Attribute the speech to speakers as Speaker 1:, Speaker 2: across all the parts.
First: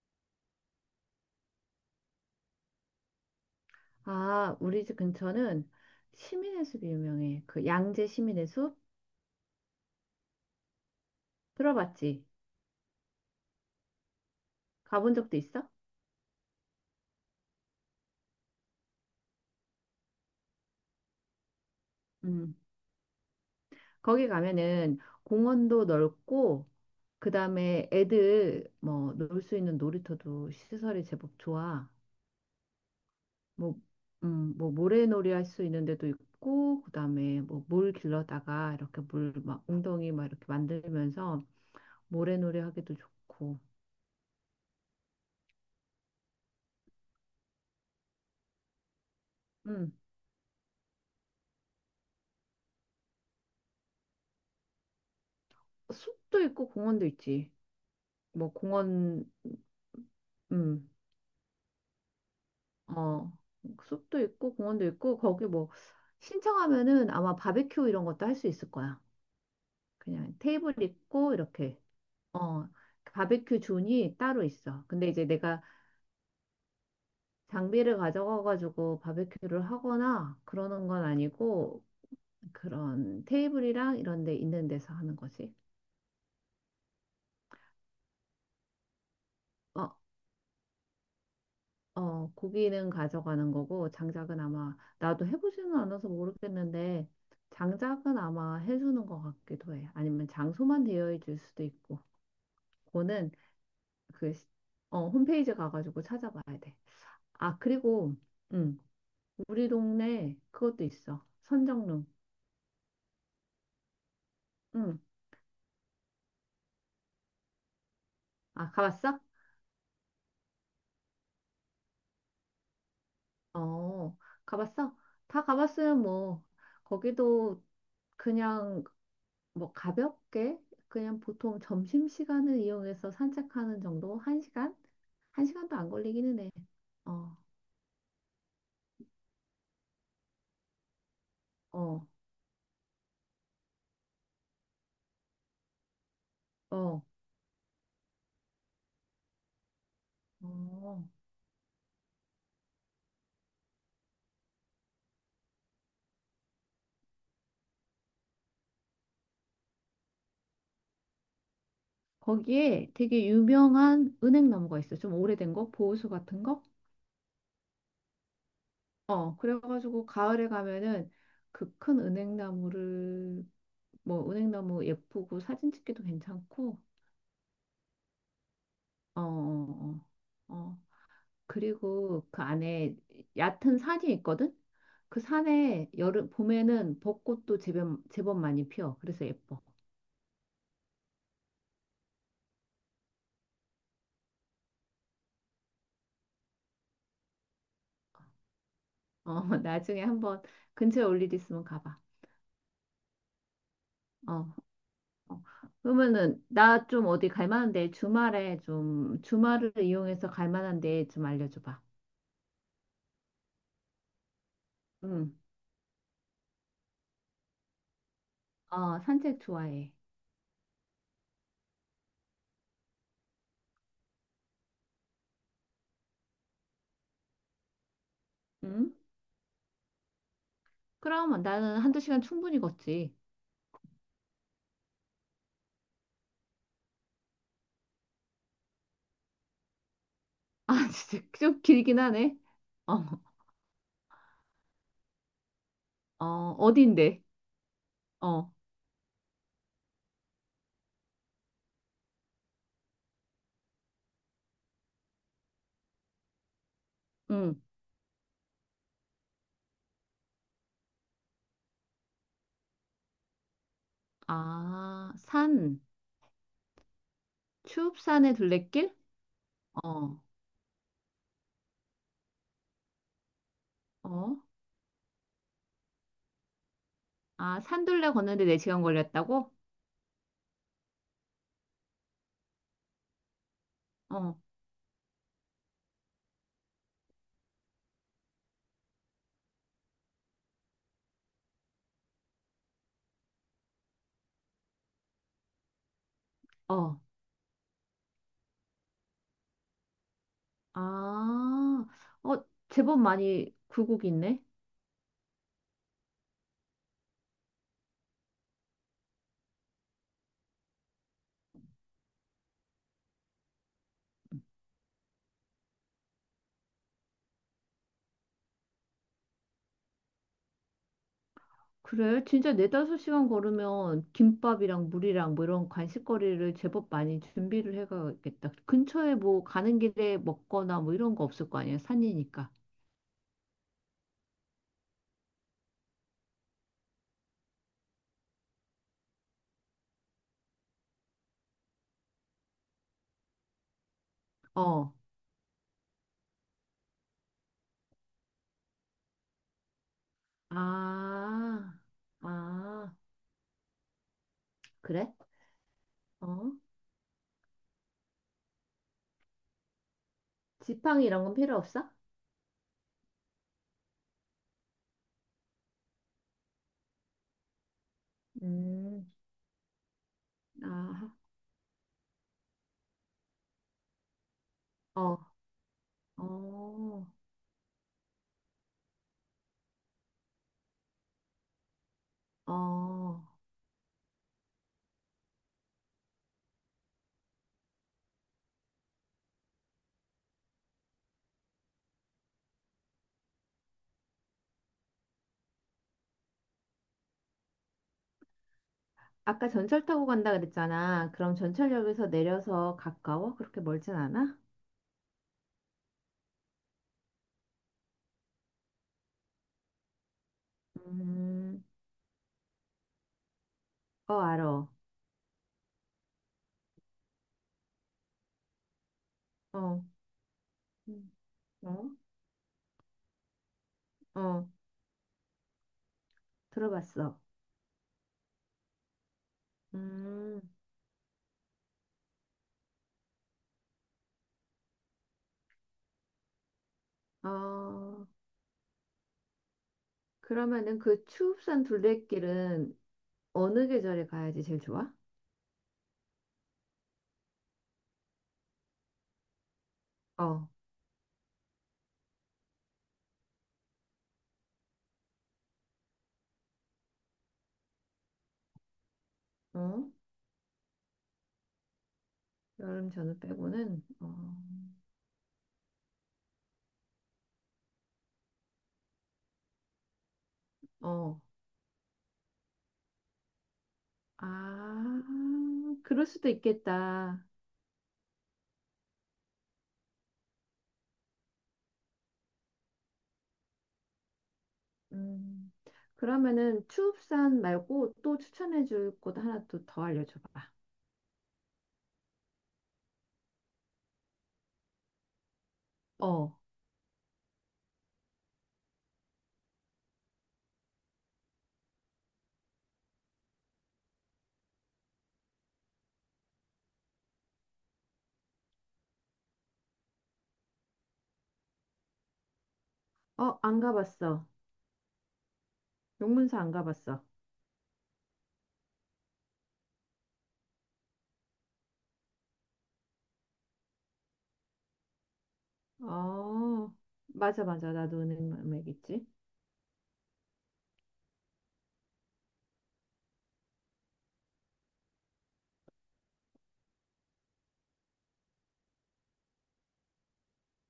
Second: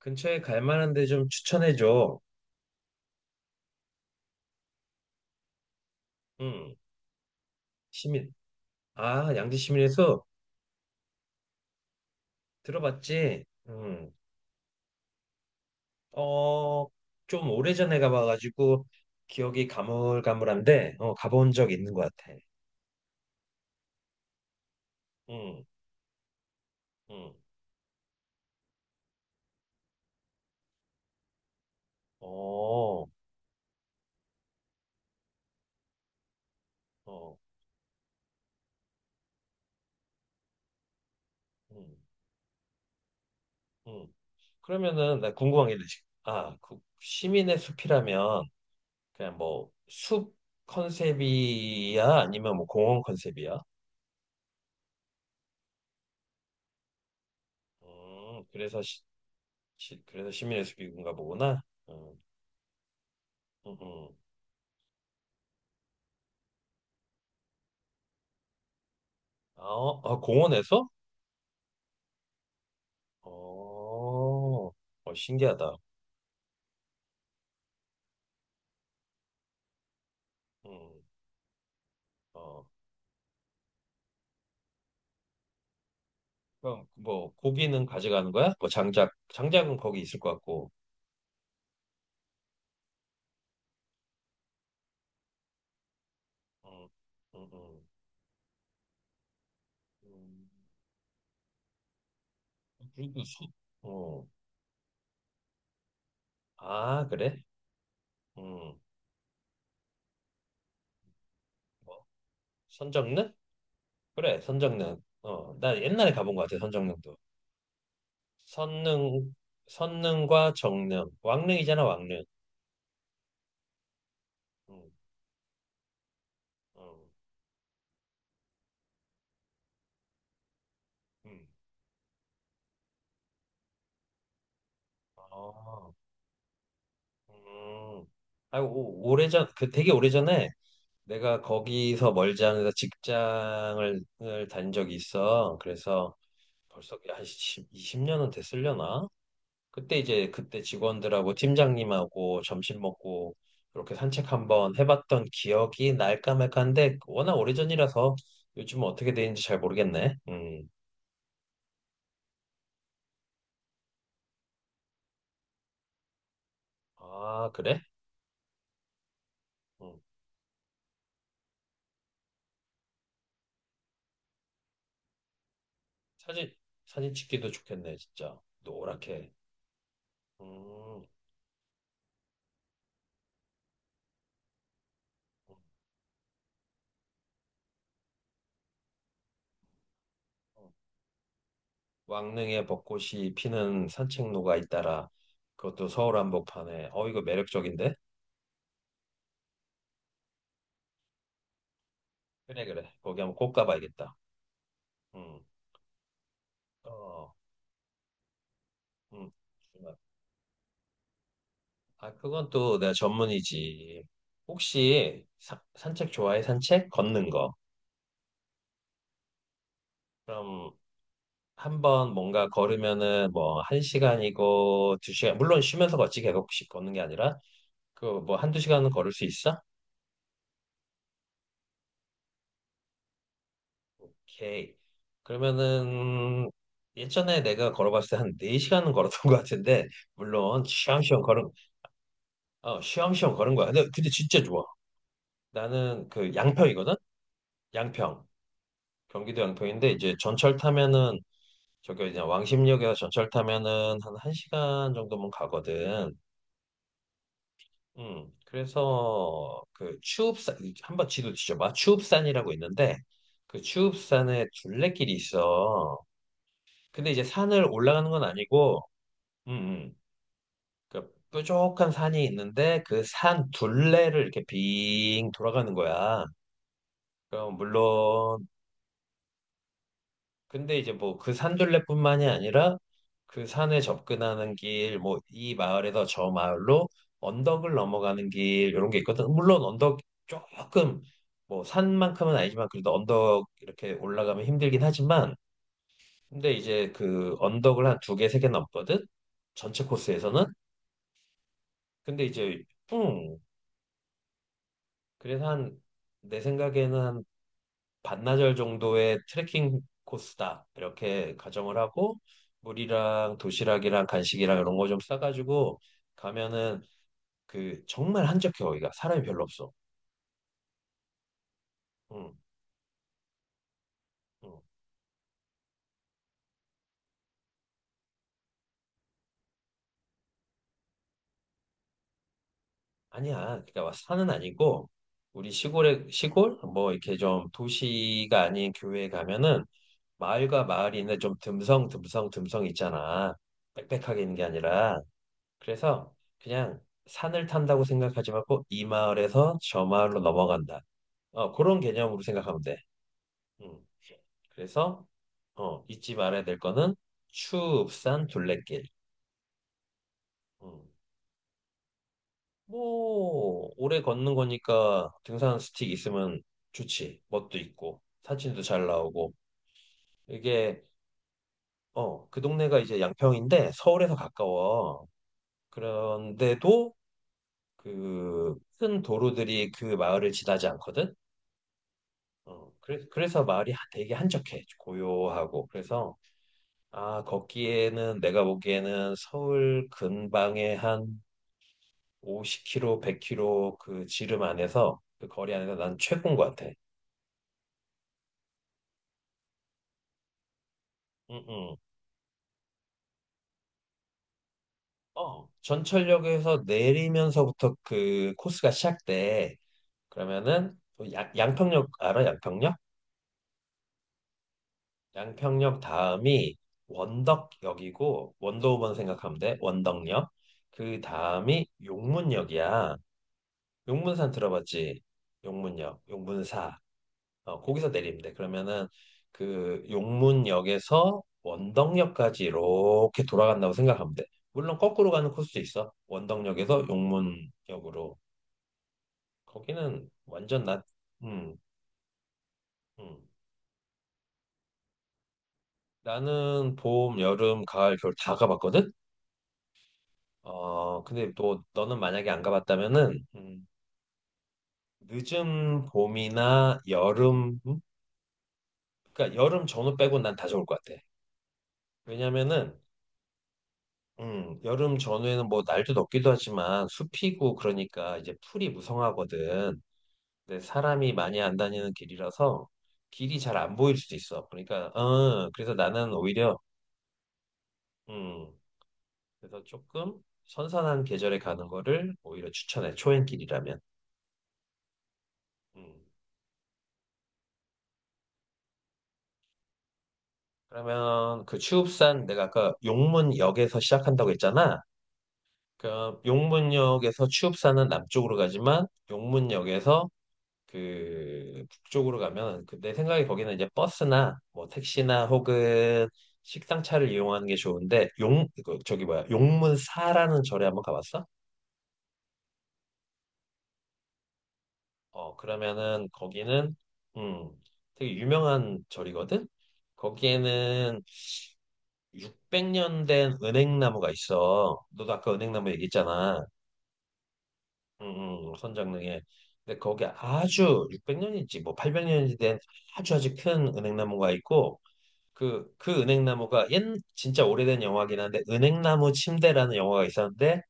Speaker 1: 근처에 갈 만한 데 좀 추천해 줘.
Speaker 2: 아, 우리 집 근처는 시민의
Speaker 1: 음,
Speaker 2: 숲이 유명해. 그 양재
Speaker 1: 시민.
Speaker 2: 시민의 숲
Speaker 1: 아, 양지 시민에서
Speaker 2: 들어봤지?
Speaker 1: 들어봤지? 음.
Speaker 2: 가본 적도 있어?
Speaker 1: 어, 좀 오래전에 가봐가지고 기억이 가물가물한데 어, 가본 적 있는 것 같아.
Speaker 2: 음. 거기 가면은
Speaker 1: 음,
Speaker 2: 공원도 넓고
Speaker 1: 음.
Speaker 2: 그다음에 애들 뭐 놀 수 있는 놀이터도 시설이 제법 좋아.
Speaker 1: 어,
Speaker 2: 뭐 뭐 모래놀이 할 수 있는 데도 있고
Speaker 1: 어,
Speaker 2: 그다음에 뭐 물 길러다가 이렇게 물 막 웅덩이 막 이렇게 만들면서
Speaker 1: 음,
Speaker 2: 모래놀이 하기도 좋고.
Speaker 1: 음. 그러면은 나 궁금한 게 있지. 아, 그 시민의 숲이라면 그냥 뭐
Speaker 2: 음.
Speaker 1: 숲 컨셉이야? 아니면 뭐 공원 컨셉이야?
Speaker 2: 숲도 있고 공원도 있지. 뭐
Speaker 1: 그래서
Speaker 2: 공원
Speaker 1: 그래서 시민해수
Speaker 2: 음.
Speaker 1: 기군가 보구나. 음,
Speaker 2: 어,
Speaker 1: 음, 음.
Speaker 2: 숲도 있고 공원도 있고 거기 뭐 신청하면은 아마 바베큐 이런 것도 할 수 있을 거야.
Speaker 1: 아, 어, 아,
Speaker 2: 그냥 테이블
Speaker 1: 공원에서?
Speaker 2: 있고 이렇게 어 바베큐
Speaker 1: 어,
Speaker 2: 존이 따로 있어. 근데
Speaker 1: 어,
Speaker 2: 이제 내가
Speaker 1: 신기하다.
Speaker 2: 장비를 가져가가지고 바베큐를 하거나
Speaker 1: 음,
Speaker 2: 그러는 건 아니고
Speaker 1: 어,
Speaker 2: 그런 테이블이랑 이런 데 있는 데서 하는 거지.
Speaker 1: 그럼 뭐 고기는 가져가는 거야? 뭐 장작은
Speaker 2: 어,
Speaker 1: 거기 있을 것 같고.
Speaker 2: 어, 고기는 가져가는 거고, 장작은 아마, 나도 해보지는 않아서
Speaker 1: 음,
Speaker 2: 모르겠는데,
Speaker 1: 음, 음,
Speaker 2: 장작은 아마 해주는 것 같기도 해. 아니면
Speaker 1: 음.
Speaker 2: 장소만 되어 있을 수도 있고,
Speaker 1: 그리고
Speaker 2: 그거는
Speaker 1: 소, 어,
Speaker 2: 그, 어, 홈페이지 가가지고 찾아봐야 돼.
Speaker 1: 아, 그래?
Speaker 2: 아, 그리고,
Speaker 1: 음,
Speaker 2: 음 우리 동네 그것도 있어.
Speaker 1: 뭐
Speaker 2: 선정릉.
Speaker 1: 선정릉? 그래,
Speaker 2: 응.
Speaker 1: 선정릉. 어, 나 옛날에 가본 것 같아, 선정릉도.
Speaker 2: 아, 가봤어?
Speaker 1: 선릉, 선릉과 정릉, 왕릉이잖아, 왕릉.
Speaker 2: 어,
Speaker 1: 음,
Speaker 2: 가봤어? 다 가봤으면 뭐,
Speaker 1: 음,
Speaker 2: 거기도 그냥 뭐 가볍게 그냥
Speaker 1: 음.
Speaker 2: 보통 점심시간을 이용해서 산책하는 정도? 한 시간? 한 시간도 안
Speaker 1: 아,
Speaker 2: 걸리기는 해. 어,
Speaker 1: 음. 아 오래전, 그 되게 오래전에 내가
Speaker 2: 어,
Speaker 1: 거기서 멀지 않은 데서 직장을 을단 적이 있어. 그래서 벌써
Speaker 2: 어,
Speaker 1: 한 10, 20년은 됐으려나? 그때 이제 그때
Speaker 2: 어.
Speaker 1: 직원들하고 팀장님하고 점심 먹고 이렇게 산책 한번 해봤던 기억이 날까 말까한데 워낙 오래전이라서 요즘은 어떻게 되는지 잘 모르겠네. 음.
Speaker 2: 거기에 되게 유명한 은행나무가 있어. 좀 오래된 거? 보호수 같은 거?
Speaker 1: 아, 그래?
Speaker 2: 어,
Speaker 1: 음.
Speaker 2: 그래가지고 가을에 가면은 그 큰 은행나무를 뭐 은행나무 예쁘고 사진 찍기도
Speaker 1: 사진,
Speaker 2: 괜찮고
Speaker 1: 사진 찍기도 좋겠네, 진짜.
Speaker 2: 어,
Speaker 1: 노랗게.
Speaker 2: 어, 어. 어.
Speaker 1: 음.
Speaker 2: 그리고 그 안에 얕은 산이 있거든? 그 산에 여름, 봄에는 벚꽃도 제법, 제법 많이 피어. 그래서 예뻐.
Speaker 1: 왕릉에 벚꽃이 피는 산책로가 잇따라 그것도 서울 한복판에 어 이거 매력적인데?
Speaker 2: 어, 나중에 한번 근처에 올 일 있으면 가봐.
Speaker 1: 그래 그래 거기 한번 꼭 가봐야겠다.
Speaker 2: 어,
Speaker 1: 음.
Speaker 2: 어. 그러면은 나 좀 어디
Speaker 1: 어.
Speaker 2: 갈 만한데 주말에 좀
Speaker 1: 음.
Speaker 2: 주말을 이용해서 갈 만한데 좀 알려줘 봐.
Speaker 1: 아 그건 또 내가 전문이지. 혹시
Speaker 2: 응.
Speaker 1: 산책 좋아해? 산책? 걷는 거.
Speaker 2: 어, 산책 좋아해.
Speaker 1: 그럼 한번 뭔가 걸으면은 뭐 한 시간이고 두 시간 물론 쉬면서 걷지 계속 걷는 게 아니라 그 뭐 한두 시간은
Speaker 2: 응?
Speaker 1: 걸을 수 있어?
Speaker 2: 그럼 나는 한두 시간 충분히 걷지.
Speaker 1: 오케이. 그러면은 예전에 내가 걸어봤을 때 한 4시간은 걸었던 것 같은데 물론
Speaker 2: 아,
Speaker 1: 쉬엄쉬엄
Speaker 2: 진짜
Speaker 1: 걸은
Speaker 2: 좀 길긴 하네.
Speaker 1: 어
Speaker 2: 어,
Speaker 1: 쉬엄쉬엄 걸은 거야. 근데 진짜 좋아. 나는
Speaker 2: 어,
Speaker 1: 그 양평이거든.
Speaker 2: 어딘데?
Speaker 1: 양평.
Speaker 2: 어,
Speaker 1: 경기도 양평인데 이제 전철 타면은 저기 그냥 왕십리역에서 전철 타면은 한 1시간 정도면 가거든.
Speaker 2: 응.
Speaker 1: 음. 그래서 그 추읍산 한번 지도 뒤져봐. 추읍산이라고 있는데 그 추읍산에 둘레길이
Speaker 2: 아, 산.
Speaker 1: 있어. 근데 이제 산을 올라가는 건
Speaker 2: 추읍산의
Speaker 1: 아니고
Speaker 2: 둘레길?
Speaker 1: 음, 음.
Speaker 2: 어,
Speaker 1: 그러니까 뾰족한 산이 있는데 그 산 둘레를
Speaker 2: 어.
Speaker 1: 이렇게 빙 돌아가는 거야. 그럼
Speaker 2: 아, 산둘레 걷는데
Speaker 1: 물론
Speaker 2: 4시간 걸렸다고?
Speaker 1: 근데 이제 뭐 그 산 둘레뿐만이 아니라 그 산에
Speaker 2: 어,
Speaker 1: 접근하는 길, 뭐 이 마을에서 저 마을로 언덕을 넘어가는 길 이런 게 있거든. 물론 언덕 조금 뭐 산만큼은 아니지만 그래도 언덕 이렇게 올라가면 힘들긴 하지만 근데 이제
Speaker 2: 어.
Speaker 1: 그 언덕을 한 두 개, 세 개 넘거든. 전체 코스에서는.
Speaker 2: 아,
Speaker 1: 근데
Speaker 2: 어,
Speaker 1: 이제
Speaker 2: 제법 많이 굴곡 있네.
Speaker 1: 그래서 한 내 생각에는 한 반나절 정도의 트레킹 코스다 이렇게 가정을 하고 물이랑 도시락이랑 간식이랑 이런 거 좀 싸가지고 가면은 그 정말 한적해 거기가 사람이 별로 없어.
Speaker 2: 그래,
Speaker 1: 응,
Speaker 2: 진짜 4, 5시간 걸으면
Speaker 1: 응.
Speaker 2: 김밥이랑 물이랑 뭐 이런 간식거리를 제법 많이 준비를 해가야겠다. 근처에 뭐 가는 길에 먹거나 뭐 이런 거 없을 거 아니야, 산이니까.
Speaker 1: 아니야. 그러니까 산은 아니고 우리 시골에 시골 뭐 이렇게 좀 도시가 아닌 교외에 가면은 마을과 마을이 있는데 좀 듬성 듬성 듬성 있잖아. 빽빽하게 있는 게
Speaker 2: 어,
Speaker 1: 아니라 그래서 그냥 산을 탄다고 생각하지 말고 이 마을에서 저 마을로 넘어간다. 어,
Speaker 2: 아,
Speaker 1: 그런 개념으로 생각하면 돼.
Speaker 2: 아,
Speaker 1: 음. 그래서
Speaker 2: 그래?
Speaker 1: 어, 잊지 말아야
Speaker 2: 어?
Speaker 1: 될 거는 추읍산 둘레길. 음.
Speaker 2: 지팡이 이런 건 필요 없어?
Speaker 1: 뭐 오래 걷는 거니까 등산 스틱 있으면 좋지. 멋도 있고 사진도 잘
Speaker 2: 음.
Speaker 1: 나오고 이게
Speaker 2: 아,
Speaker 1: 어, 그 동네가 이제 양평인데 서울에서 가까워.
Speaker 2: 어,
Speaker 1: 그런데도
Speaker 2: 어,
Speaker 1: 그 큰 도로들이 그 마을을 지나지 않거든. 어, 그래서,
Speaker 2: 어.
Speaker 1: 그래서 마을이 하- 되게 한적해, 고요하고. 그래서, 아, 걷기에는 내가 보기에는 서울 근방에 한 50km, 100km 그 지름 안에서, 그 거리 안에서 난 최고인 것 같아.
Speaker 2: 아까 전철 타고 간다 그랬잖아. 그럼
Speaker 1: 응, 응.
Speaker 2: 전철역에서 내려서 가까워? 그렇게 멀진 않아?
Speaker 1: 어, 전철역에서 내리면서부터 그 코스가 시작돼. 그러면은, 또 양,
Speaker 2: 음,
Speaker 1: 양평역, 알아? 양평역?
Speaker 2: 어, 알어.
Speaker 1: 양평역 다음이 원덕역이고, 원도우번 생각하면 돼.
Speaker 2: 어,
Speaker 1: 원덕역. 그
Speaker 2: 음,
Speaker 1: 다음이
Speaker 2: 어,
Speaker 1: 용문역이야. 용문산
Speaker 2: 어,
Speaker 1: 들어봤지? 용문역, 용문사.
Speaker 2: 들어봤어.
Speaker 1: 어, 거기서 내리면 돼. 그러면은 그
Speaker 2: 음,
Speaker 1: 용문역에서 원덕역까지 이렇게 돌아간다고 생각하면 돼. 물론 거꾸로 가는 코스도 있어. 원덕역에서
Speaker 2: 어,
Speaker 1: 용문역으로. 거기는 완전
Speaker 2: 그러면은
Speaker 1: 나,
Speaker 2: 그
Speaker 1: 음,
Speaker 2: 추읍산 둘레길은
Speaker 1: 음.
Speaker 2: 어느 계절에 가야지 제일 좋아?
Speaker 1: 나는 봄, 여름, 가을, 겨울 다 가봤거든?
Speaker 2: 어,
Speaker 1: 어, 근데 또 너는 만약에 안 가봤다면은, 늦은 봄이나 여름, 음? 그러니까 여름
Speaker 2: 어,
Speaker 1: 전후 빼고 난 다 좋을 것 같아. 왜냐면은
Speaker 2: 여름 전후 빼고는, 어,
Speaker 1: 여름 전후에는 뭐 날도 덥기도 하지만 숲이고 그러니까 이제 풀이 무성하거든. 근데 사람이
Speaker 2: 어,
Speaker 1: 많이 안 다니는 길이라서 길이 잘 안 보일 수도 있어. 그러니까,
Speaker 2: 아,
Speaker 1: 어, 그래서
Speaker 2: 그럴
Speaker 1: 나는
Speaker 2: 수도
Speaker 1: 오히려,
Speaker 2: 있겠다.
Speaker 1: 음, 그래서 조금 선선한 계절에 가는 거를 오히려 추천해. 초행길이라면.
Speaker 2: 음,
Speaker 1: 음.
Speaker 2: 그러면은 추읍산 말고 또 추천해줄 곳 하나 또 더 알려줘봐.
Speaker 1: 그러면 그 추읍산 내가 아까 용문역에서 시작한다고 했잖아. 그
Speaker 2: 어,
Speaker 1: 용문역에서 추읍산은 남쪽으로 가지만 용문역에서 그 북쪽으로 가면 그 내 생각에 거기는 이제 버스나 뭐 택시나 혹은 식상차를 이용하는 게 좋은데 용 그 저기 뭐야 용문사라는 절에 한번 가봤어?
Speaker 2: 어, 안 가봤어.
Speaker 1: 어 그러면은
Speaker 2: 용문사 안
Speaker 1: 거기는
Speaker 2: 가봤어.
Speaker 1: 음 되게 유명한 절이거든. 거기에는 600년 된 은행나무가 있어. 너도 아까 은행나무 얘기했잖아.
Speaker 2: 어, 맞아, 맞아. 나도 은행맥이지.
Speaker 1: 선장릉에. 근데 거기 아주 600년인지 뭐 800년인지 된 아주 큰 은행나무가 있고 그 은행나무가 옛, 진짜 오래된 영화긴 한데, 은행나무 침대라는 영화가 있었는데,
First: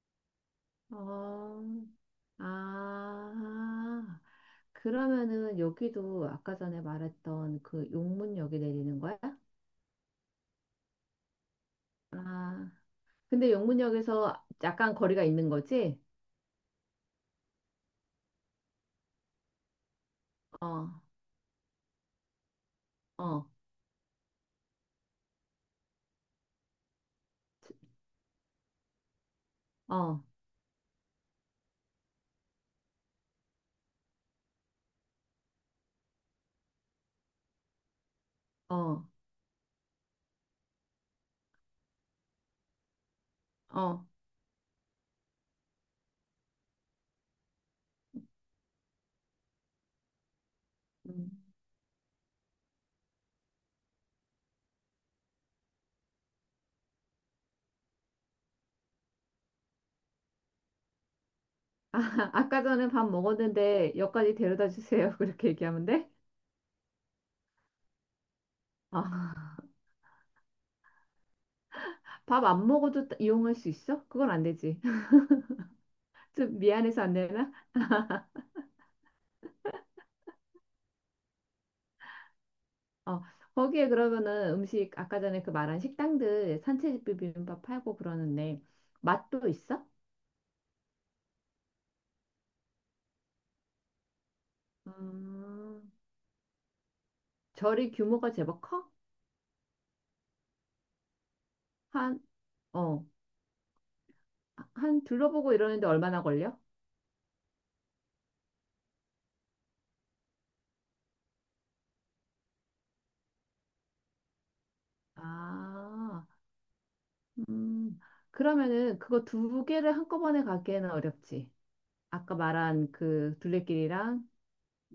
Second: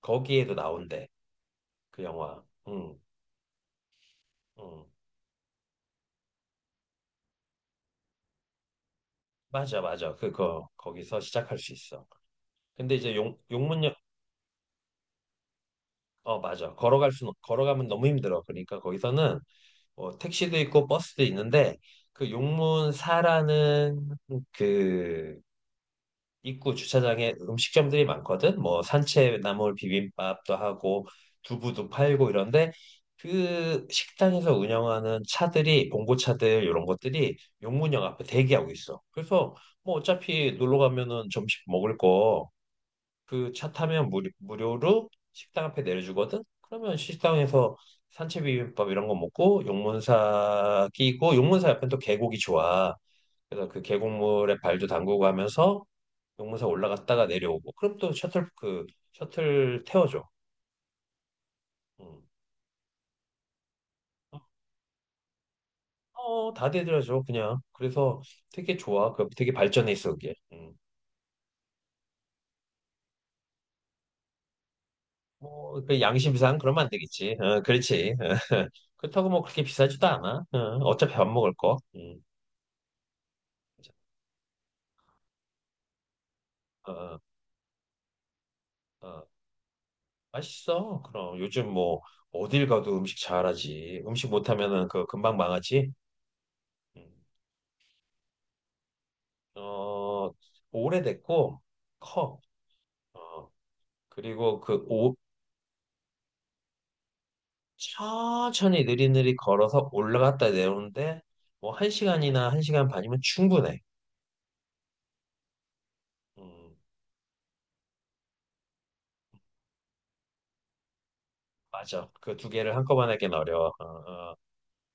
Speaker 1: 거기에도 나온대,
Speaker 2: 어,
Speaker 1: 그 영화. 응,
Speaker 2: 아,
Speaker 1: 응.
Speaker 2: 그러면은 여기도 아까 전에 말했던 그 용문역에 내리는 거야?
Speaker 1: 맞아, 맞아. 그거, 거기서 시작할 수 있어.
Speaker 2: 아,
Speaker 1: 근데 이제 용,
Speaker 2: 근데
Speaker 1: 용문역,
Speaker 2: 용문역에서 약간 거리가 있는 거지?
Speaker 1: 어, 맞아. 걸어갈 수, 걸어가면 너무 힘들어. 그러니까 거기서는 뭐 택시도 있고
Speaker 2: 어,
Speaker 1: 버스도 있는데, 그
Speaker 2: 어,
Speaker 1: 용문사라는 그 입구 주차장에 음식점들이 많거든. 뭐 산채나물
Speaker 2: 어,
Speaker 1: 비빔밥도 하고 두부도 팔고 이런데 그 식당에서 운영하는 차들이 봉고차들 이런 것들이 용문역 앞에 대기하고 있어.
Speaker 2: 어,
Speaker 1: 그래서 뭐 어차피 놀러 가면은 점심 먹을 거 그 차
Speaker 2: 어.
Speaker 1: 타면 무료로 식당 앞에 내려주거든. 그러면 식당에서 산채 비빔밥 이런 거 먹고 용문사
Speaker 2: 음.
Speaker 1: 끼고 용문사 옆엔 또 계곡이 좋아. 그래서 그 계곡물에 발도 담그고 하면서 용문사 올라갔다가 내려오고 그럼 또 셔틀 태워줘. 음.
Speaker 2: 아, 아까 전에 밥 먹었는데 역까지 데려다 주세요. 그렇게 얘기하면 돼?
Speaker 1: 어, 다 대드려줘 그냥. 그래서 되게 좋아. 그 되게
Speaker 2: 아,
Speaker 1: 발전해 있어 그게. 음.
Speaker 2: 밥 안 먹어도 이용할 수 있어? 그건 안 되지.
Speaker 1: 뭐, 그 양심상
Speaker 2: 좀
Speaker 1: 그러면 안
Speaker 2: 미안해서 안
Speaker 1: 되겠지.
Speaker 2: 되나?
Speaker 1: 어, 그렇지. 어, 그렇다고 뭐 그렇게 비싸지도 않아. 어, 어차피 밥 먹을 거. 음.
Speaker 2: 어, 거기에 그러면은 음식 아까 전에 그 말한 식당들 산채집
Speaker 1: 어,
Speaker 2: 비빔밥 팔고 그러는데
Speaker 1: 어,
Speaker 2: 맛도 있어?
Speaker 1: 맛있어. 그럼 요즘 뭐 어딜 가도 음식 잘하지. 음식 못하면은 그 금방
Speaker 2: 음,
Speaker 1: 망하지. 음.
Speaker 2: 절이 규모가 제법 커?
Speaker 1: 어, 오래됐고
Speaker 2: 한,
Speaker 1: 커.
Speaker 2: 어,
Speaker 1: 어, 그리고 그
Speaker 2: 한
Speaker 1: 오,
Speaker 2: 둘러보고 이러는데 얼마나 걸려?
Speaker 1: 천천히 느리느리 걸어서 올라갔다 내오는데 뭐 한 시간이나 한 시간 반이면 충분해.
Speaker 2: 아,
Speaker 1: 음,
Speaker 2: 음, 그러면은 그거 두 개를 한꺼번에 가기에는 어렵지.
Speaker 1: 맞아.
Speaker 2: 아까
Speaker 1: 그 두 개를
Speaker 2: 말한
Speaker 1: 한꺼번에 하긴
Speaker 2: 그
Speaker 1: 어려워. 어,
Speaker 2: 둘레길이랑
Speaker 1: 어.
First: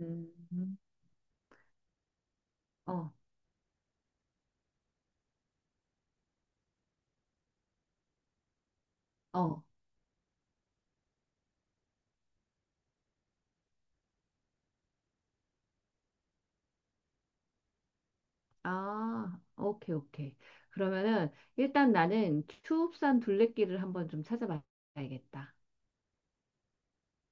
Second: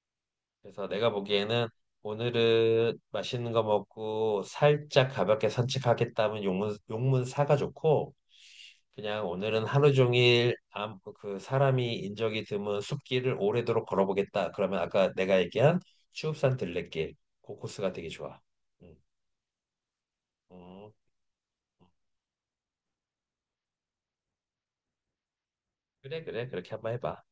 Speaker 2: 음.
Speaker 1: 그래서 내가 보기에는 오늘은
Speaker 2: 어,
Speaker 1: 맛있는 거 먹고 살짝 가볍게 산책하겠다면 용문 사가 좋고 그냥
Speaker 2: 어.
Speaker 1: 오늘은 하루 종일 아무- 그 사람이 인적이 드문 숲길을 오래도록 걸어보겠다. 그러면 아까 내가 얘기한 추읍산 들레길 그 코스가 되게 좋아. 음,
Speaker 2: 아, 오케이, 오케이.
Speaker 1: 음.
Speaker 2: 그러면은 일단 나는 추읍산 둘레길을 한번 좀 찾아봐야겠다.
Speaker 1: 그래, 그래. 그렇게 한번 해봐.